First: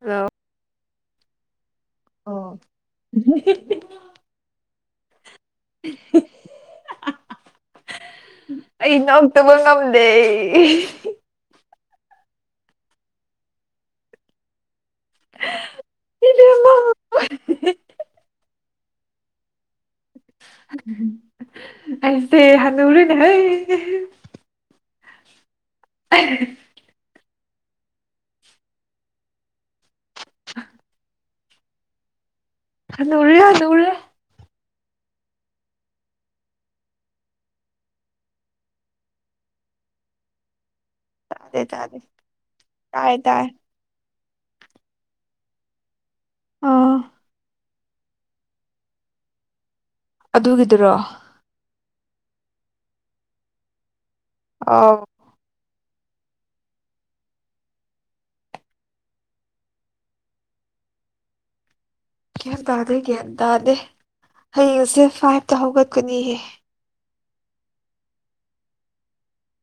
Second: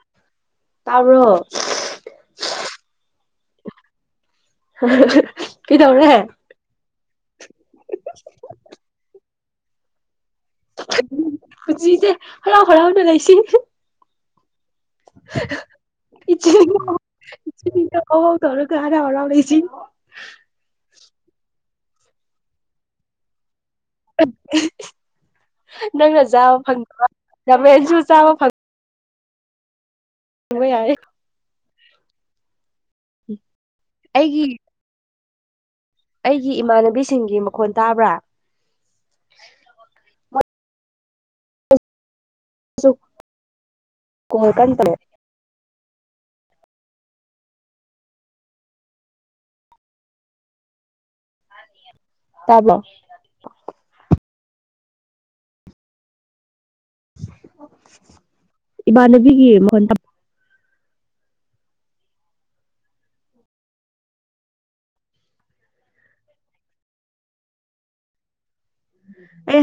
hello ꯇꯥꯕꯔꯣ ꯑꯣ ꯀ ꯇꯧꯔꯦ ꯕ ꯉꯝꯗꯦ ꯀꯖꯤꯁꯦ ꯍꯔꯥꯎ ꯍꯔꯥꯎꯅ ꯂꯩꯥꯏꯁꯤ ꯏꯕꯦꯝꯃ ꯆ ꯑꯥꯎꯔ ꯀꯥꯒꯥꯥ ꯍꯔꯥꯎꯁꯤ ꯑꯩꯁꯦ ꯍꯅ ꯎꯔꯅꯦ ꯍꯣꯏ ꯑ ꯅꯪꯅ ꯆꯥꯕ ꯐꯪꯗꯕ ꯂꯝꯃꯦꯟꯁꯨ ꯆꯥꯕ ꯐꯪ ꯎꯣꯏ ꯌꯥ ꯅꯔ ꯅꯔꯦ ꯑꯩꯒꯤ ꯑꯩꯒꯤ ꯏꯃꯥꯟꯅꯕꯤꯁꯤꯡꯒꯤ ꯃꯈꯣꯟ ꯇꯥꯕ꯭ꯔꯥ ꯇꯗꯦ ꯇꯗꯦ ꯇꯥꯏ ꯇꯥꯏ ꯀ ꯀꯟꯄꯔꯦ ꯑꯥ ꯑꯗꯨꯒꯤꯗꯨꯔꯣ ꯇꯕꯣ ꯑ ꯏꯃꯥꯟꯅꯕꯤꯒꯤ ꯃꯍꯟ ꯒ꯭ꯌꯥꯟ ꯇꯥꯗꯦ ꯒ꯭ꯌꯥꯟ ꯇꯥꯗꯦ ꯍꯌꯦꯡꯁꯦ ꯐꯥꯏꯚꯇ ꯍꯧꯒꯠꯀꯅꯤꯍꯦ ꯑꯩ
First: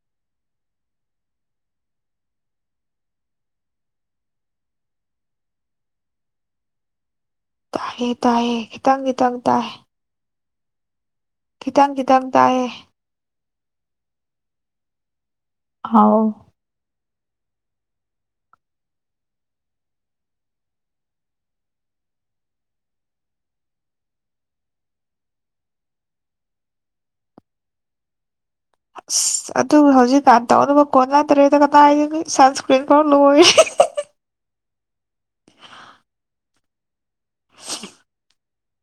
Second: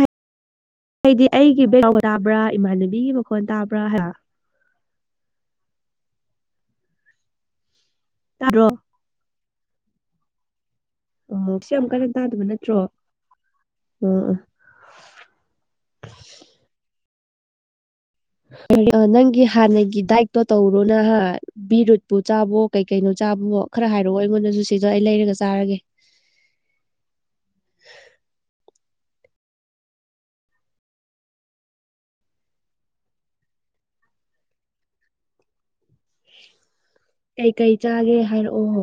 ꯑꯩꯗꯤ ꯑꯩꯒꯤ ꯃꯈ ꯇꯥꯕ꯭ꯔꯥ ꯏꯃꯥꯟꯅꯕꯤꯒꯤ ꯃꯈꯣꯟ ꯇꯥꯕ꯭ꯔꯥ ꯍꯥꯏ ꯇꯥꯏꯌꯦ ꯇꯥꯏꯌꯦ ꯇꯥꯗ꯭ꯔꯣ ꯈꯤꯇꯪ ꯈꯤꯇꯪ ꯇꯥꯏ ꯑꯣ ꯁꯤ ꯌꯥꯝ ꯈꯤꯇꯪ ꯀꯟꯅ ꯈꯤꯇꯪ ꯇꯥꯗꯕ ꯇꯥꯏꯌꯦ ꯅꯠꯇ꯭ꯔꯣ ꯑ ꯑ ꯍꯥꯎ ꯅꯪꯒꯤ ꯍꯥꯟꯅꯒꯤ ꯗꯥꯏꯛꯇꯣ ꯇꯧꯔꯣ ꯅꯍ ꯕꯤꯔꯨꯠꯄꯨ ꯆꯥꯕꯣ ꯀꯩ ꯀꯩꯅꯣ ꯆꯥꯕꯣ ꯈꯔ ꯍꯥꯏꯔꯛꯑꯣ ꯑꯩꯉꯣꯟꯗꯁꯨ ꯁꯤꯗ ꯑꯩ ꯂꯩꯔꯒ ꯆꯥꯔꯒꯦ [inaudible] ꯑꯁ ꯑꯗꯨ ꯍꯧꯖꯤꯛꯀꯥꯟ ꯇꯧꯅꯕ ꯀꯣꯟꯅꯗ꯭ꯔꯦꯗ ꯀꯗꯥꯏꯗꯒꯤ ꯁꯟꯁꯀ꯭ꯔꯤꯟ ꯈꯔ ꯂꯣꯏꯔꯤ [inaudible] ꯑ ꯀꯩꯀꯩ ꯆꯥꯒꯦ ꯍꯥꯏꯔꯛꯑꯣ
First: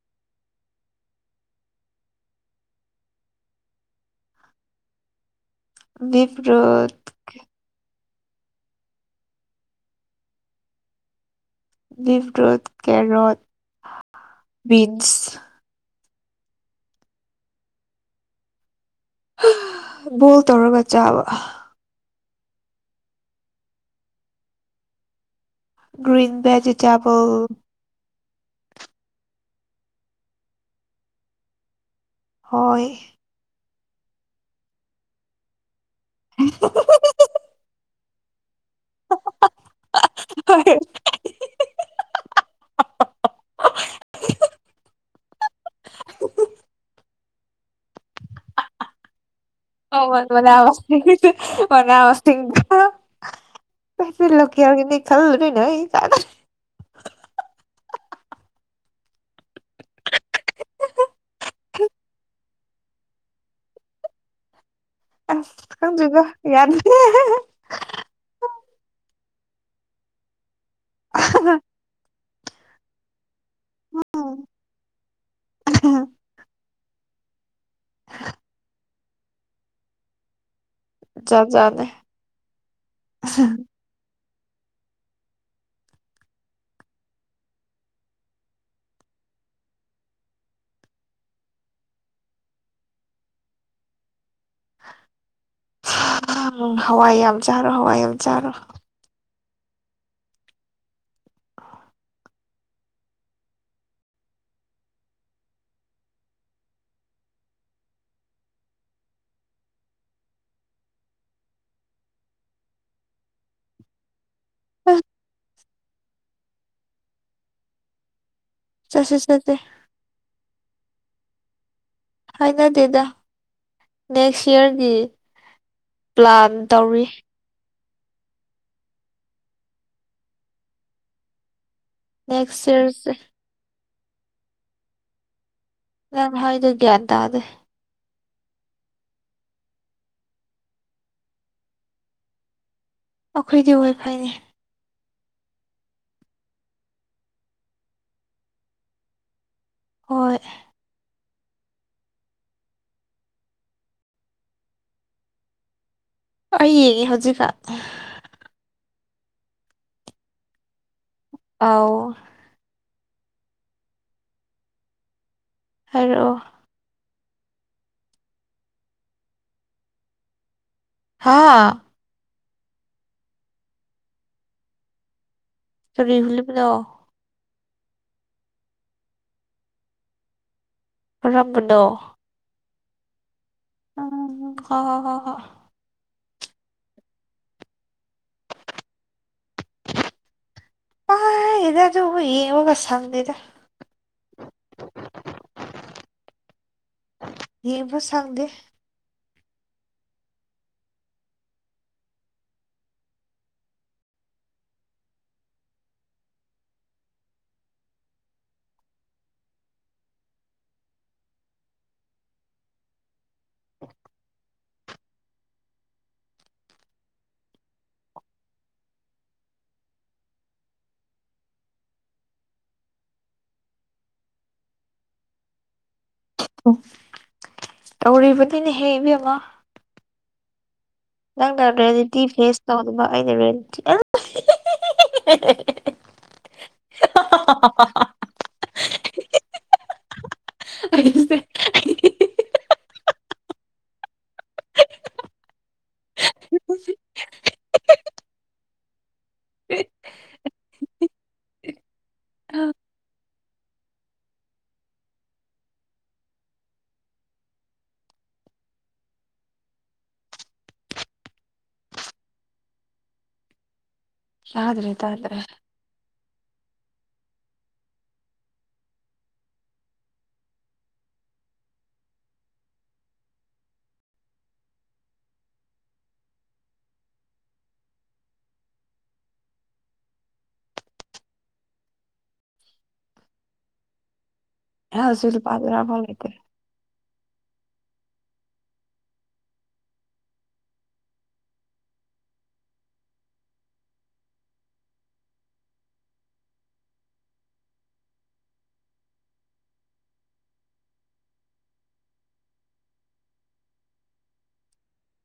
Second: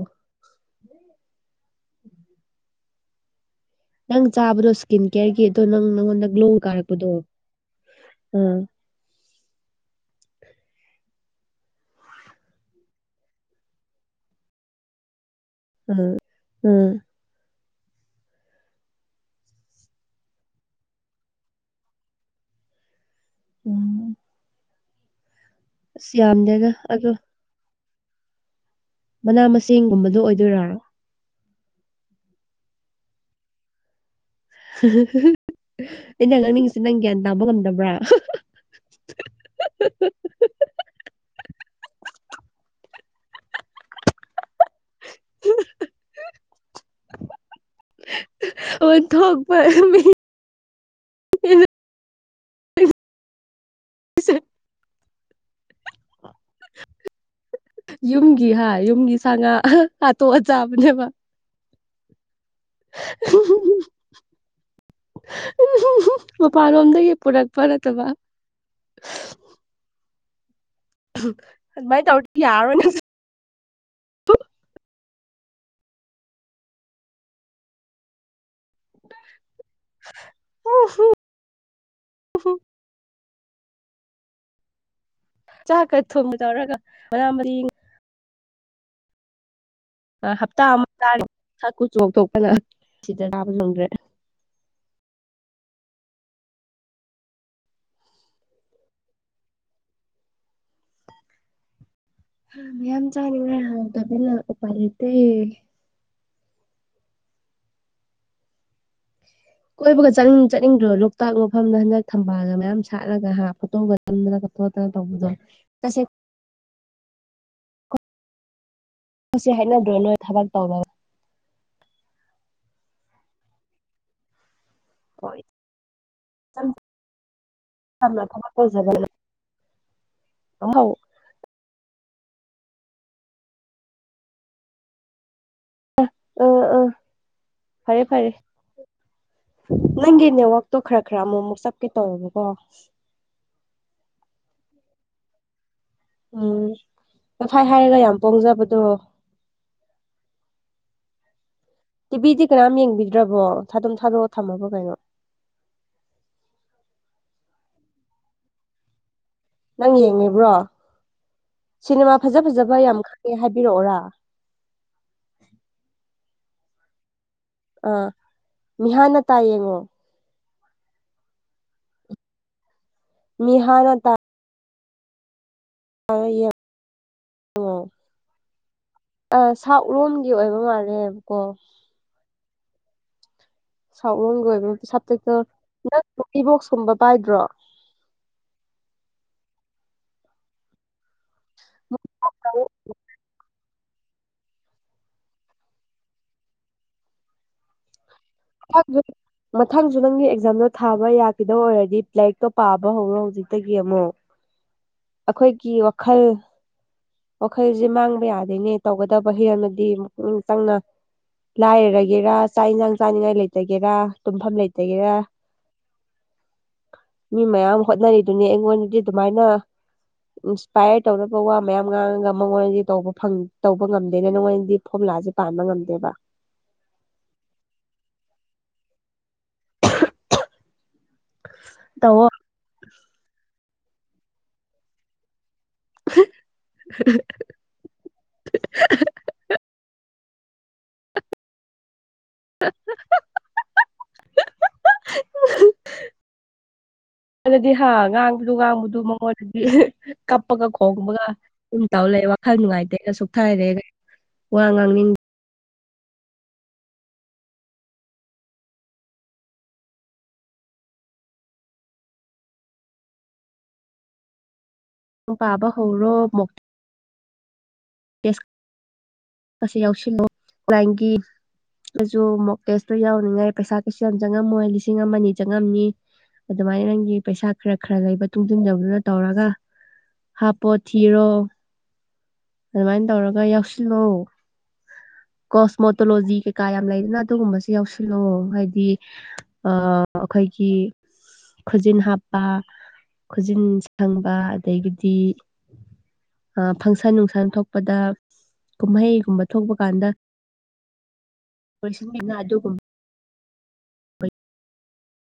ꯅꯪ ꯆꯥꯕꯗꯣ ꯏꯁꯀꯤꯟ ꯀꯦꯌꯔꯒꯤ ꯑꯗꯣ ꯅꯪ ꯅꯪꯉꯣꯟꯗ ꯒ꯭ꯂꯣ ꯕꯤꯞꯔꯨꯠ ꯀꯥꯔꯛꯄꯗꯣ ꯎꯝ ꯂꯤ꯭ꯔꯣ ꯀꯦꯔꯠ ꯕꯤꯟꯁ ꯎꯝ ꯎꯝ ꯕꯣꯜ ꯇꯧꯔꯒ ꯆꯥꯕ ꯎꯝ ꯑꯁ ꯒ꯭ꯔꯤꯟ ꯌꯥꯝꯗꯦꯗ ꯑꯗꯣ ꯚꯦꯖꯤꯇꯦꯕꯜ ꯃꯅꯥ ꯃꯁꯤꯡꯒꯨꯝꯕꯗꯣ ꯑꯣꯏꯗꯣꯏꯔꯔꯣ ꯍꯣꯏ ꯑꯩꯅ ꯉꯥꯡꯅꯤꯡꯁꯤ ꯅꯪ ꯒ꯭ꯌꯥꯟ ꯇꯥꯕ ꯉꯝꯗꯕ꯭ꯔꯥ ꯍ ꯑꯣ ꯊ ꯍ ꯃꯅꯦꯁ ꯃꯅꯦꯁ ꯂ ꯌꯥꯔꯒꯤꯅꯤ ꯈꯜꯅ ꯀꯗ ꯌꯨꯝꯒꯤ ꯍꯥꯏ ꯌꯨꯝꯒꯤ ꯁꯥ ꯉꯥ ꯍꯥꯠꯇꯣꯛꯑ ꯆꯥꯕꯅꯦꯕ ꯎ ꯑꯁ ꯎ ꯈꯪꯗ꯭ꯔꯤꯗ ꯌꯥꯗ꯭ꯔꯦ ꯃꯄꯥꯟꯂꯣꯝꯗꯒꯤ ꯄꯨꯔꯛꯄ ꯅꯠꯇꯕ ꯑꯗꯨ ꯃꯥꯏ ꯇꯧ ꯌꯥꯔꯣꯅꯦ ꯑ [unintelligible] ꯆꯠ ꯆꯗꯦ ꯆꯥꯛꯀ ꯊꯣꯡꯕ ꯇꯧꯔꯒ ꯃꯅꯥ ꯃꯁꯤꯡ ꯃꯁꯤꯡ ꯍꯞꯇꯥ ꯑꯃ ꯇꯥ ꯁꯛꯀꯨ ꯆꯊꯣꯛꯄꯅ ꯁꯤꯗ ꯇꯥꯕ ꯆꯪꯗ꯭ꯔꯦ ꯍꯋꯥꯏ ꯌꯥꯝ ꯆꯥꯔꯣ ꯍꯋꯥꯏ ꯌꯥꯝ ꯆꯥꯔꯣ [unintelligible] ꯃꯌꯥꯝ ꯆꯥꯅꯤꯡꯉ ꯇꯕꯤꯜ ꯂ ꯎꯄ ꯂꯩꯇꯦ ꯀꯣꯏꯕꯒꯅꯤꯡ ꯆꯠꯅꯤꯡꯗ꯭ꯔꯣ ꯂꯣꯛꯇꯥꯛ ꯃꯐꯝꯗ ꯍꯟꯗꯛ ꯊꯝꯕꯥꯜꯒ ꯃꯌꯥꯝ ꯁꯥꯠꯂꯒ ꯍꯥ ꯐꯣꯇꯣꯒꯝꯅ ꯇꯗ ꯇꯁꯦ ꯆꯠꯁꯦ ꯃ ꯁꯤ ꯆꯠꯁꯦ ꯍꯥꯏꯗ꯭ꯔꯣ ꯅꯣꯏ ꯊꯕꯛ ꯇꯧꯔꯕ ꯍꯥꯏꯅ ꯗꯦꯗ ꯅꯦꯛꯁ ꯏꯌꯔ ꯄ꯭ꯂꯥꯟ ꯇꯧꯔꯤ ꯐ ꯀꯣꯖ ꯑꯥꯎ ꯅꯦꯛꯦꯛꯁꯔꯁ ꯑ ꯅꯪ ꯑ ꯍꯥꯏꯗꯣ ꯑ ꯒ꯭ꯌꯥꯟ ꯇꯥꯗꯦ ꯐꯔꯦ ꯐꯔꯦ ꯅꯪꯒꯤ ꯅꯦꯠꯋꯥꯛꯛꯇꯣ ꯈꯔ ꯈꯔ ꯑꯃꯨꯛ ꯑꯃꯨꯛ ꯆꯞꯀꯦ ꯇꯧꯋꯦꯕꯀꯣ ꯑꯩꯈꯣꯏꯗꯤ ꯍꯣꯏ ꯐꯩꯅꯦ ꯎꯝ ꯉꯐꯥꯏ ꯍꯥꯏꯔꯒ ꯌꯥꯝ ꯄꯣꯡꯖꯕꯗꯣ ꯍꯣꯏ ꯇꯤꯚꯤꯗꯤ ꯀꯅꯥꯝ ꯌꯦꯡꯕꯤꯗ꯭ꯔꯕꯣ ꯊꯥ ꯑꯗꯨꯝ ꯊꯥꯗꯣꯛꯑꯣ ꯊꯝꯃꯕꯣ ꯀꯩꯅꯣ ꯑꯩ ꯌꯦꯡ ꯍꯧꯖꯤꯛꯀ ꯅꯪ ꯌꯦꯡꯉꯦꯕ꯭ꯔꯣ ꯑꯥꯎ ꯁꯤꯅꯦꯃꯥ ꯐꯖ ꯐꯖꯕ ꯌꯥꯝ ꯀꯩ ꯍꯥꯏꯕꯤꯔꯛꯑꯣꯔꯥ ꯑ ꯑꯥ ꯃꯤꯍꯥꯟꯅ ꯇꯥꯏ ꯌꯦꯡꯉꯣ ꯍꯥꯥ ꯃꯤꯅꯤꯍꯥꯅ ꯇ ꯗꯑꯣ ꯑꯣ ꯑ ꯁꯛ ꯂꯣꯟꯒꯤ ꯑꯣꯏꯕ ꯃꯥꯜꯂꯦꯕꯀꯣ ꯀꯔꯝꯕꯅꯣ ꯁꯂꯝꯒꯤ ꯑꯣꯏꯕ ꯍ ꯍ ꯍ ꯁꯥꯞꯇꯛꯇ ꯍ ꯅꯪꯄꯤꯕꯣꯛꯁꯀꯨꯝꯕ ꯄꯥꯏꯗ꯭ꯔꯣ ꯑ ꯏ ꯑꯗꯨ ꯌꯦꯉꯒ ꯆꯗꯗ ꯍꯕꯨ ꯁꯪꯗꯦ ꯃꯊꯪꯁꯨ ꯅꯪꯒꯤ ꯑꯦꯛꯖꯥꯝꯗꯣ ꯊꯥꯕ ꯌꯥꯈꯤꯗꯕ ꯑꯣꯏꯔꯗꯤ ꯂ꯭ꯂꯥꯏꯔꯤꯛꯇꯣ ꯄꯥꯕ ꯍꯧꯔꯣ ꯍꯧꯖꯤꯛꯇꯒꯤ ꯑꯃꯨꯛ ꯑꯩꯈꯣꯏꯒꯤ ꯋꯥꯈꯜ ꯋꯥꯈꯜꯁꯦ ꯃꯥꯡꯕ ꯌꯥꯗꯣꯏꯅꯦ ꯇꯧꯒꯗꯕ ꯍꯤꯔꯝꯃꯗꯤꯛ ꯆꯪꯅ ꯂꯥꯏꯔꯒꯦꯔꯥ ꯆꯥꯛ ꯌꯦꯟꯁꯥꯡ ꯆꯥꯅꯤꯡꯉꯥꯏ ꯂꯩꯇꯒꯦꯔꯥ ꯇꯨꯝꯐꯝ ꯂꯩꯇ ꯇꯔ ꯃꯤ ꯃꯌꯥꯝ ꯍꯣꯠꯅꯔꯤꯗꯨꯅꯤ ꯑꯩꯉꯣꯟꯗꯗꯤ ꯑꯗꯨꯃꯥꯏꯅ ꯏꯟꯁꯄꯔ ꯇꯧꯔ ꯄ ꯃꯌꯥꯝ ꯉꯥꯡꯉꯒ ꯃꯉꯣꯟꯗꯤ ꯇꯧꯕ ꯐ ꯇꯧꯕ ꯉꯝꯗꯦꯅ ꯅꯪꯉꯣꯟꯗꯗꯤ ꯐꯣꯔꯃꯨꯂꯥꯥꯁꯦ ꯄꯥꯟꯕ ꯉꯝꯗꯦꯕ ꯇꯧꯔꯤꯕꯅꯤꯅ ꯍꯦꯛ ꯏꯕꯦꯝꯃ ꯅꯪꯅ ꯔꯤꯌꯦꯂꯤꯇꯤ ꯇꯧꯋꯣ ꯐꯦꯁ ꯇꯧꯅꯕ ꯑꯩꯅ ꯇꯤ [inaudible] ꯑꯩꯁꯦ ꯁꯤ [inaudible] ꯑꯗꯨꯗꯤ ꯍꯥ ꯉꯥꯡꯕꯗꯨ ꯉꯥꯡꯕꯗꯨ ꯃꯉꯣꯟꯗꯗꯤ ꯀꯞꯄꯒ ꯈꯣꯡꯕꯒ ꯑꯗꯨꯝ ꯇꯥꯎ ꯂꯩꯕ ꯋꯥꯈꯜ ꯅꯨꯡꯉꯥꯏꯇꯦꯒ ꯁꯨꯛꯊꯥꯏꯔꯦꯒ ꯋꯥ ꯉꯥꯡꯅꯤꯡ ꯇꯥꯗ꯭ꯔꯦ ꯇꯥꯗ꯭ꯔꯦ ꯄꯥꯕ ꯍꯧꯔꯣ ꯃꯣ ꯑꯁꯤ ꯌꯥꯎꯁꯤꯜꯂꯨ ꯂꯥꯏꯒꯤ ꯑꯩꯁꯨ ꯃꯣꯛꯇꯦꯁꯇꯣ ꯌꯥꯎꯅꯤꯡꯉꯥꯏ ꯄꯩꯁꯥ ꯀꯩꯁꯨ ꯌꯥꯝ ꯆꯪꯉꯝꯃꯣꯏ ꯂꯤꯁꯤꯡ ꯑꯃꯅꯤ ꯆꯪꯉꯝꯅꯤ ꯑꯗꯨꯃꯥꯏꯅ ꯅꯪꯒꯤ ꯄꯩꯁꯥ ꯈꯔ ꯈꯔ ꯂꯩꯕ ꯇꯨꯡꯁꯤꯟꯖꯕꯗꯨꯅ ꯇꯧꯔꯒ ꯍꯥꯞꯄꯣ ꯊꯤꯔꯣ ꯑꯗꯨꯃꯥꯏꯅ ꯇꯧꯔꯒ ꯌꯥꯎꯁꯤꯜꯂꯣ ꯑꯩ ꯍꯧꯖꯤꯛ ꯂꯨꯄꯥ ꯇꯔꯥꯐꯥꯎ ꯂꯩꯇ꯭ꯔꯦ ꯀꯣꯁꯃꯣꯇꯣꯂꯣꯖꯤ ꯀ ꯀꯌꯥꯝ ꯂꯩꯗꯅ ꯑꯗꯨꯒꯨꯝꯕꯁ ꯌꯥꯎꯁꯤꯜꯂꯑꯣ ꯍꯥꯏꯗꯤ ꯑ ꯑꯩꯈꯣꯏꯒꯤ ꯈꯨꯖꯤꯟ ꯍꯥꯞꯄ ꯈꯨꯖꯤꯟ ꯁꯪꯕ ꯑꯗꯒꯤꯗꯤ ꯑ ꯐꯪꯁꯟ ꯅꯨꯡꯁꯟ ꯊꯣꯛꯄꯗ ꯀꯨꯝꯍꯩ ꯁꯨꯝꯕ ꯊꯣꯛꯄ ꯀꯥꯟꯗ ꯂꯣꯏꯁꯤꯟꯕꯤꯅ ꯑꯗꯨꯒꯨꯝꯕ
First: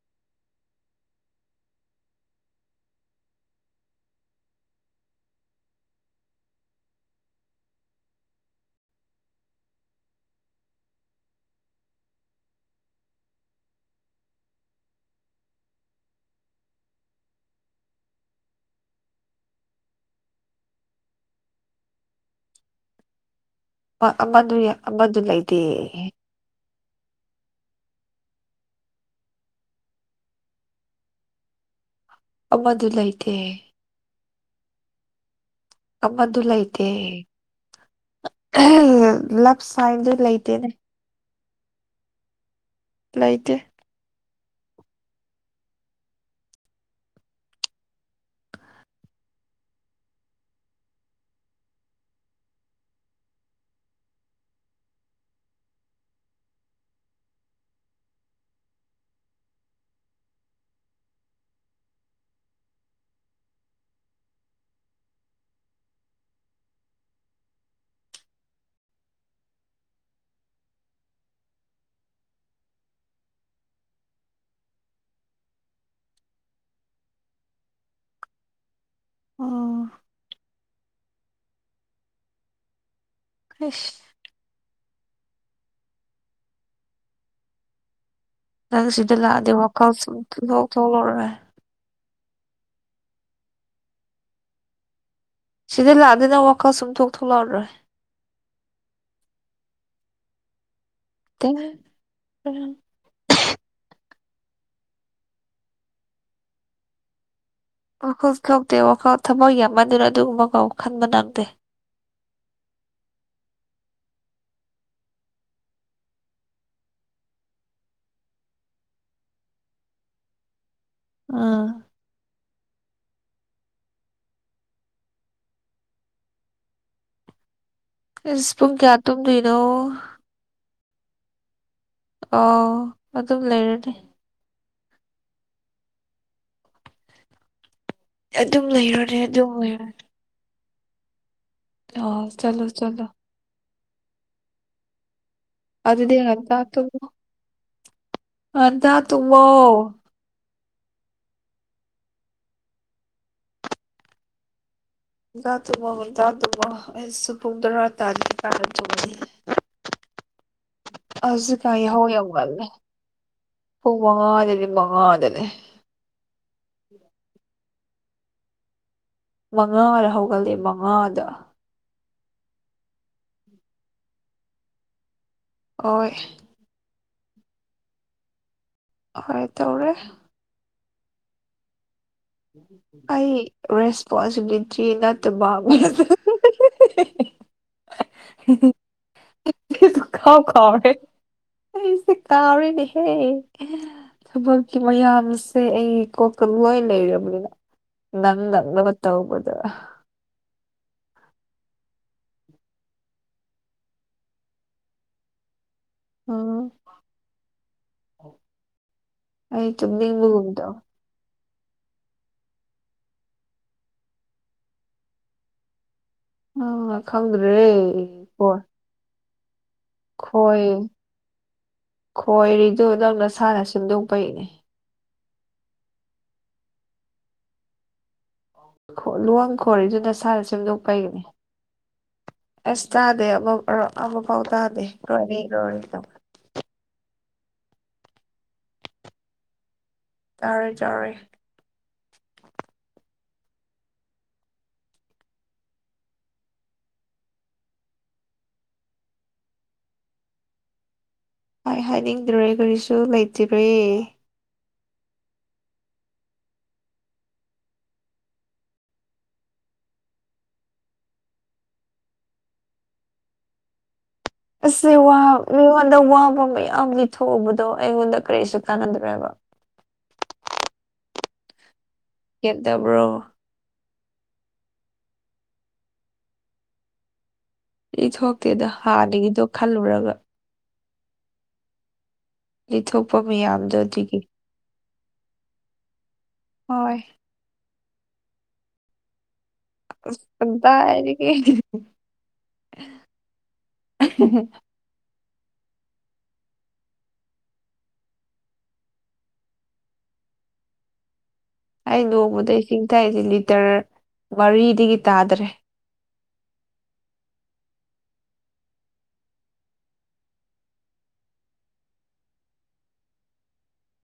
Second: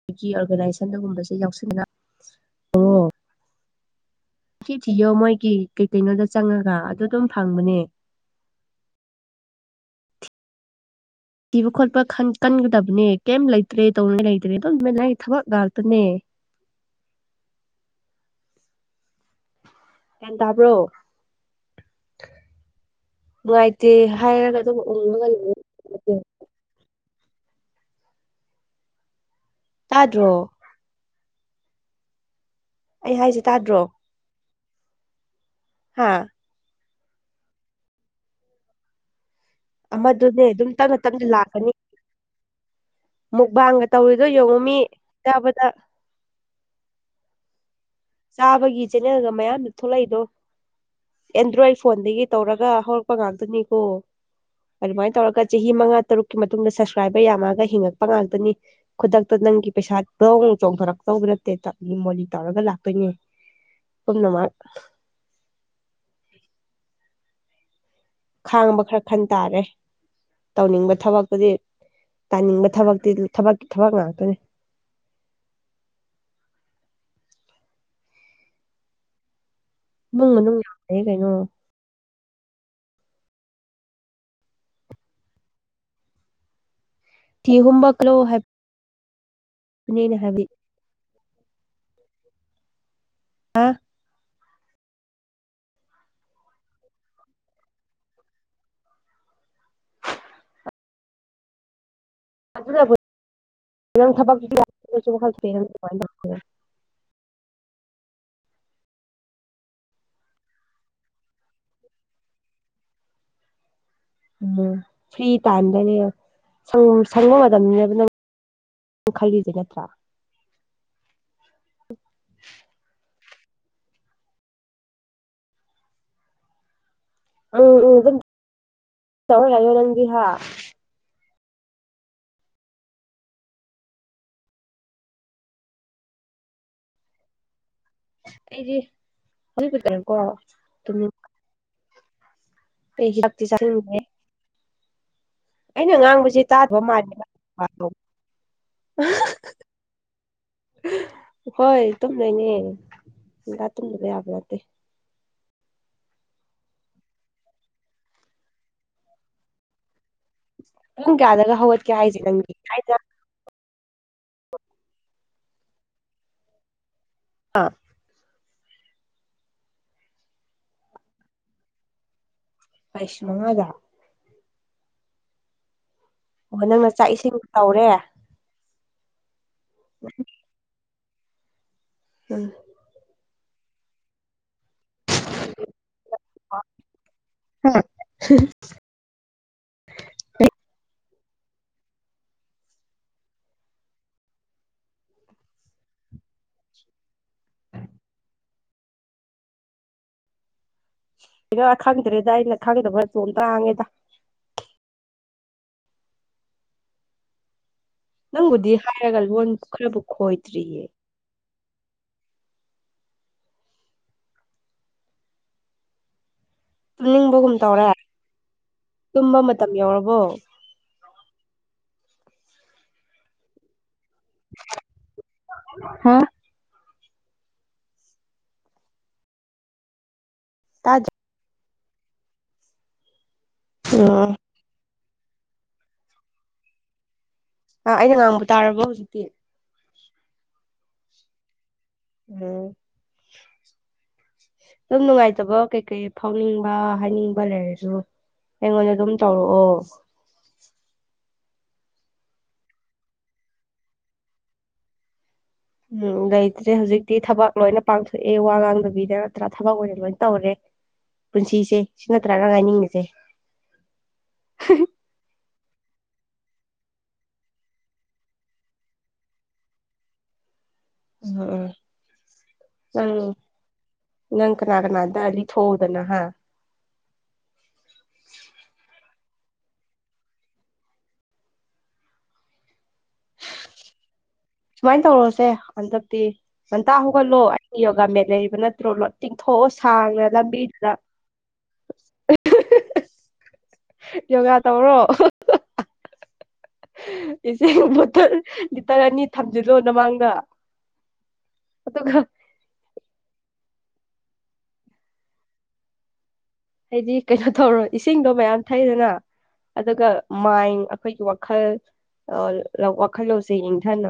ꯑꯩꯒꯤ ꯑꯣꯔꯒꯅꯥꯏꯖꯦꯁꯟꯅꯒꯨꯝꯕꯁꯦ ꯌꯥꯎꯁꯟꯅ ꯇꯧꯔꯑꯣ ꯤ ꯊꯤꯌꯣ ꯃꯣꯏꯒꯤ ꯀꯩꯀꯩꯅꯣꯗ ꯆꯪꯉꯒ ꯑꯗꯨ ꯑꯗꯨꯝ ꯐꯪꯕꯅꯦ [inaudible] ꯊꯤꯕ ꯈꯣꯠꯄ ꯀꯟꯒꯗꯕꯅꯦ ꯀꯩꯝ ꯂꯩꯇ꯭ꯔꯦ ꯇꯧꯅꯥꯏ ꯂꯩꯇ꯭ꯔꯦ ꯑꯗꯨꯣꯃꯅ ꯑꯩ ꯊꯕꯛ ꯉꯥꯛꯇꯅꯦ [inaudible] ꯀ ꯇꯕ꯭ꯔꯣ ꯅꯨꯡꯉꯥꯏꯇꯦ ꯑꯃꯗꯨ ꯍꯥꯏꯔꯒ ꯑꯗꯨꯝ ꯑꯃꯗꯨ ꯎꯡꯕꯒ ꯂꯩꯇꯦ ꯂꯩ ꯇꯥꯗ꯭ꯔꯣ ꯑꯃꯗꯨ ꯑꯩ ꯂꯩꯇꯦ ꯍꯥꯏꯁꯦ ꯇꯥꯗ꯭ꯔꯣ ꯍꯥ ꯑꯃꯗꯨ ꯂꯥꯏꯇꯦ ꯑꯃꯗꯨꯅꯦ ꯑꯗꯨꯝ ꯇꯞꯅ ꯇꯞꯅ ꯂꯥꯛꯀꯅꯤ ꯂꯩꯇꯦ ꯃꯨꯛꯕꯥꯡꯒ ꯇꯧꯔꯤ ꯑꯗꯣ ꯌꯦꯡꯉꯣ ꯃꯤ ꯇꯥꯕꯗ ꯆꯥꯕꯒꯤ ꯆꯦꯅꯦꯜꯒ ꯃꯌꯥꯝꯗꯨ ꯊꯣꯛꯂꯛꯏꯗꯣ ꯑꯦꯟꯗ꯭ꯔꯣꯏꯠ ꯐꯣꯟꯗꯒꯤ ꯇꯧꯔꯒ ꯍꯧꯔꯛꯄ ꯉꯥꯛꯇꯅꯤꯀꯣ ꯑꯗꯨꯃꯥꯏꯅ ꯇꯧꯔꯒ ꯆꯍꯤ ꯃꯉꯥ ꯇꯔꯨꯛꯀꯤ ꯃꯇꯨꯡꯗ ꯁꯁꯀ꯭ꯔꯥꯏꯕꯔ ꯌꯥꯝꯃꯛꯑꯒ ꯍꯤꯡꯉꯛꯄ ꯉꯥꯛꯇꯅꯤ ꯈꯨꯗꯛꯇ ꯅꯪꯒꯤ ꯄꯩꯁꯥꯗꯧ ꯆꯣꯡꯊꯣꯔꯛꯆꯧꯕ ꯅꯠꯇꯦ ꯆ ꯃꯣ ꯇꯧꯔꯒ ꯂꯥꯛ ꯦ ꯀꯅ [inaudible] ꯃꯥ ꯈꯥꯡꯕ ꯈꯔ ꯈꯟ ꯇꯥꯔꯦ ꯇꯧꯅꯤꯡꯕ ꯊꯕꯛꯇꯨꯗꯤ ꯇꯥꯅꯤꯡꯕ ꯊꯕꯛꯇꯤ ꯊꯕꯛꯀꯤ ꯊꯕꯛ ꯉꯥꯛꯇꯅꯦ [inaudible] ꯎꯝ ꯍꯦ ꯀꯩꯅꯣ ꯏꯁ ꯊꯤ ꯍꯨꯝꯕ ꯀꯂꯣ ꯍꯥꯏ ꯑ ꯁꯤꯗ ꯂꯥꯛꯑꯗꯤ ꯋꯥꯀꯜ ꯊꯣꯛꯂꯔꯣꯏ ꯑ [inaudible] ꯁꯤꯗ ꯂꯥꯛꯑꯗꯅ ꯋꯥꯈꯜ ꯁꯨꯝ ꯊꯣꯛ ꯊꯣꯛꯂꯛꯑꯔꯔꯣꯏ ꯊꯦꯡ [inaudible] ꯊꯕ [unintelligible] ꯍꯜ ꯐ [unintelligible] ꯋꯥꯈꯜ ꯊꯣꯛꯇꯦ ꯋꯥꯈꯜ ꯊꯕꯛ ꯌꯥꯝ ꯃꯟꯗꯨꯅ ꯑꯗꯨꯒꯨꯝꯕ ꯀꯥꯎ ꯈꯟꯕ ꯅꯪꯗꯦ [unintelligible] ꯎꯝ ꯐ꯭ꯔꯤ ꯇꯥꯏꯝꯗꯅꯦ ꯁꯪꯕ ꯃꯇꯝꯅꯦꯕ ꯅꯪ ꯈꯜꯂꯤꯁꯦ ꯅꯠꯇ꯭ꯔꯥ ꯑꯥ ꯎꯝ ꯎꯝ ꯑꯗꯨꯝ ꯏꯁ ꯄꯨꯡ ꯀꯌꯥ ꯇꯧꯔ ꯇꯨꯝꯗꯣꯏꯅꯣ ꯂꯩꯌꯣ ꯅꯪꯗꯤ ꯍꯥ ꯑ ꯑꯗꯨꯝ ꯂꯩꯔꯅꯤ ꯑꯗꯨꯝ ꯑꯩꯗꯤ ꯂꯩꯔꯅꯤ ꯑꯗꯨꯝ ꯍꯅꯤꯇꯔꯦꯀꯣ ꯑꯗꯨ ꯑ ꯄꯦ ꯆꯦ ꯑꯩꯅ ꯑꯗꯨꯗꯤ ꯉꯥꯡꯕꯕꯁꯤꯦ ꯇꯥꯗꯕ ꯃꯥꯜꯂꯦ ꯑꯗ ꯇꯨꯣ ꯍꯣꯏ ꯇꯨꯝꯗꯣꯏꯅꯦꯗ ꯇꯨꯝꯗꯕ ꯌꯥꯕ ꯅꯠꯇꯦ ꯇꯗꯨꯕ ꯑꯩꯁꯨꯨꯄꯨꯡꯗꯔꯥ ꯇꯥꯗꯤ ꯀꯥꯟꯔ ꯇꯣꯡꯅꯤ ꯄꯨꯡ ꯑꯁ ꯀꯌꯥꯗꯒ ꯀ ꯍꯧꯒꯠꯀꯦ ꯍꯥꯏꯁꯦ ꯍꯧꯒ ꯅꯪꯗꯤ ꯍꯥꯏꯗ ꯃꯉꯥꯗ ꯂꯩꯦ ꯃꯉꯥꯗ ꯂꯩꯦ ꯑꯥ ꯃꯉꯥꯗ ꯍꯧꯒꯠꯂꯛꯑꯦ ꯃꯉꯥꯗ [unintelligible] [unintelligible] ꯑꯣꯍ ꯅꯪꯅ ꯆꯥꯛ ꯏꯁꯤꯡ ꯇꯧꯔꯦ ꯍꯣꯏ ꯇꯧꯔꯦ ꯎꯝ ꯑꯩ ꯔꯦꯁꯄꯣꯟꯁꯤꯕꯤꯂꯤ ꯆꯅꯠꯇꯕꯥꯕ ꯍꯥ ꯈꯥꯎ ꯈꯥꯎꯔꯦꯁ ꯀꯥꯥꯎꯔꯤꯅꯤ ꯍꯦ ꯊꯕꯛꯀꯤ ꯃꯌꯥꯝꯁꯦ ꯑꯩ ꯀꯣꯛꯀ ꯂꯣꯏ ꯂꯩꯔꯕ ꯅꯟꯗꯒꯠꯇ ꯍꯕꯣꯗ ꯄꯔ ꯈꯪꯗ꯭ꯔꯦꯗ ꯑꯩꯅ ꯈꯪꯗꯕ ꯈꯔ ꯆꯣꯡ ꯇꯥꯡꯉꯦꯗ ꯑ ꯅꯪꯕꯨꯗꯤ ꯍꯥꯏꯔꯒ ꯂꯣꯟ ꯈꯔꯕꯨ ꯇꯨꯝꯅꯤꯡꯕꯒꯨꯝ ꯇꯧ ꯈꯣꯏꯗ꯭ꯔꯤꯌꯦ ꯑ ꯈꯪ꯭ꯔꯦ ꯇꯨꯝꯅꯤꯡꯕꯒꯨꯝ ꯇꯧꯔꯦ ꯐꯣ ꯇꯨꯝꯕ ꯃꯇꯝ ꯌꯧꯔꯕꯣ ꯈꯣꯏꯔꯤꯗꯨ ꯅ ꯅꯁꯥꯅ ꯁꯤꯟꯗꯣꯛꯄꯩꯅꯦ ꯍꯥꯥ ꯂꯨꯍꯣꯡ ꯈꯣꯔꯤꯗꯨ ꯅꯁꯥꯅ ꯇꯥꯗ꯭ꯔ ꯁꯦꯝꯗꯣꯛꯄꯩꯒꯤꯅꯤ ꯑꯁ ꯇꯥꯗꯦ ꯑꯃ ꯎꯝ ꯑꯃꯐꯥꯎ ꯇꯥꯗꯦ ꯀꯒ [unintelligible] ꯑ ꯑꯩꯅ ꯉꯥꯡꯕ ꯇꯥꯔꯕꯣ ꯍꯧꯖꯤꯛꯇꯤ ꯇꯥꯔꯣꯏ ꯌꯥꯥꯔꯣꯏ ꯎꯝ ꯑꯗꯨꯝ ꯅꯨꯡꯉꯥꯏꯇꯕ ꯀꯩꯀꯩ ꯐꯥꯎꯅꯤꯡꯕ ꯍꯥꯏꯅꯤꯡꯕ ꯂꯩꯔꯁꯨ ꯑꯩꯉꯣꯟꯗ ꯑꯗꯨꯝ ꯇꯧꯔꯛꯑꯣ ꯍꯥꯏ ꯍꯥꯏꯅꯤꯡꯗ꯭ꯔꯨꯔꯦ ꯀꯔꯤꯁꯨ ꯂꯩꯇ꯭ꯔꯤꯕ ꯎꯝ ꯂꯩꯇ꯭ꯔꯦ ꯍꯧꯖꯤꯛꯇꯤ ꯊꯕꯛ ꯂꯣꯏꯅ ꯄꯥꯡꯊꯣꯛꯑꯦ ꯋꯥ ꯉꯥꯡꯗꯕꯤꯗ ꯅꯠꯇ꯭ꯔꯥ ꯊꯕꯛ ꯑꯣꯏꯅ ꯂꯣꯏꯅ ꯇꯧꯔꯦ ꯄꯨꯟꯁꯤꯁꯦ ꯁꯤ ꯅꯠꯇ꯭ꯔꯥꯅ ꯍꯥꯏꯅꯤꯡꯉꯁꯦ ꯁꯦ ꯋꯥ ꯃꯤꯉꯣꯟꯗ ꯋꯥꯕ ꯃꯌꯥꯝ ꯂꯤꯊꯣꯛꯎꯕꯗꯣ ꯑꯩꯉꯣꯟꯗ ꯀꯔꯤꯁꯨ ꯀꯥꯟꯅꯗ꯭ꯔꯦꯕ [unintelligible] ꯎꯝ ꯎꯝ ꯀꯞꯇꯕ꯭ꯔꯣ ꯅꯪ ꯅꯪ ꯀꯅꯥꯒꯅꯥꯗ ꯑ ꯂꯤ ꯊ ꯍꯧꯗꯅ ꯍꯥ ꯑꯩ ꯊꯣꯛꯇꯦꯗ ꯍꯥꯟꯅꯒꯤꯗꯣ ꯈꯜꯂꯨꯔꯒ ꯂꯤꯊꯣꯛꯄ ꯃꯤꯌꯥꯝꯗꯣ ꯑꯗꯨꯒꯤ ꯁꯨꯃꯥꯏꯅ ꯇꯧꯔꯣꯁꯦ ꯍꯟꯗꯛꯇꯤ ꯉꯟꯇꯥ ꯍꯣꯏ ꯍꯧꯒꯠꯂꯣ ꯑꯩꯩꯅ ꯌꯣꯒꯥ ꯃꯠ ꯂꯩꯔꯤꯕ ꯅꯠꯇ꯭ꯔꯣ ꯂꯣ ꯊꯣꯛꯑꯣ ꯁꯥꯡꯅ ꯂꯝꯕꯤꯗꯨꯗ ꯀꯗꯥꯏꯗꯒꯤ ꯌꯣꯒꯥ ꯇꯧꯔꯣ [unintelligible] ꯏꯁꯤꯡ ꯕꯣꯇꯜ ꯂꯤꯇꯔ ꯑꯅꯤ ꯊꯝꯖꯤꯜꯂꯣ ꯅꯃꯥꯡꯗ ꯑꯩ ꯑꯗꯨꯒ ꯅꯣꯡꯃꯗ ꯏꯁꯤꯡ ꯊꯛꯏꯁꯦ ꯂꯤꯇꯔ ꯃꯔꯤꯗꯒꯤ ꯇꯥꯗ꯭ꯔꯦ ꯍꯥꯏꯗꯤ ꯀꯩꯅꯣ ꯇꯧꯔꯣ ꯏꯁꯤꯡꯗꯣ ꯃꯌꯥꯝ ꯊꯩꯗꯅ ꯑꯗꯨꯒ ꯃꯥꯏꯟ ꯑꯩꯈꯣꯏꯒꯤ ꯋꯥꯈꯜ ꯋꯥꯈꯜ ꯂꯧꯁꯦ ꯏꯪꯊꯅꯕ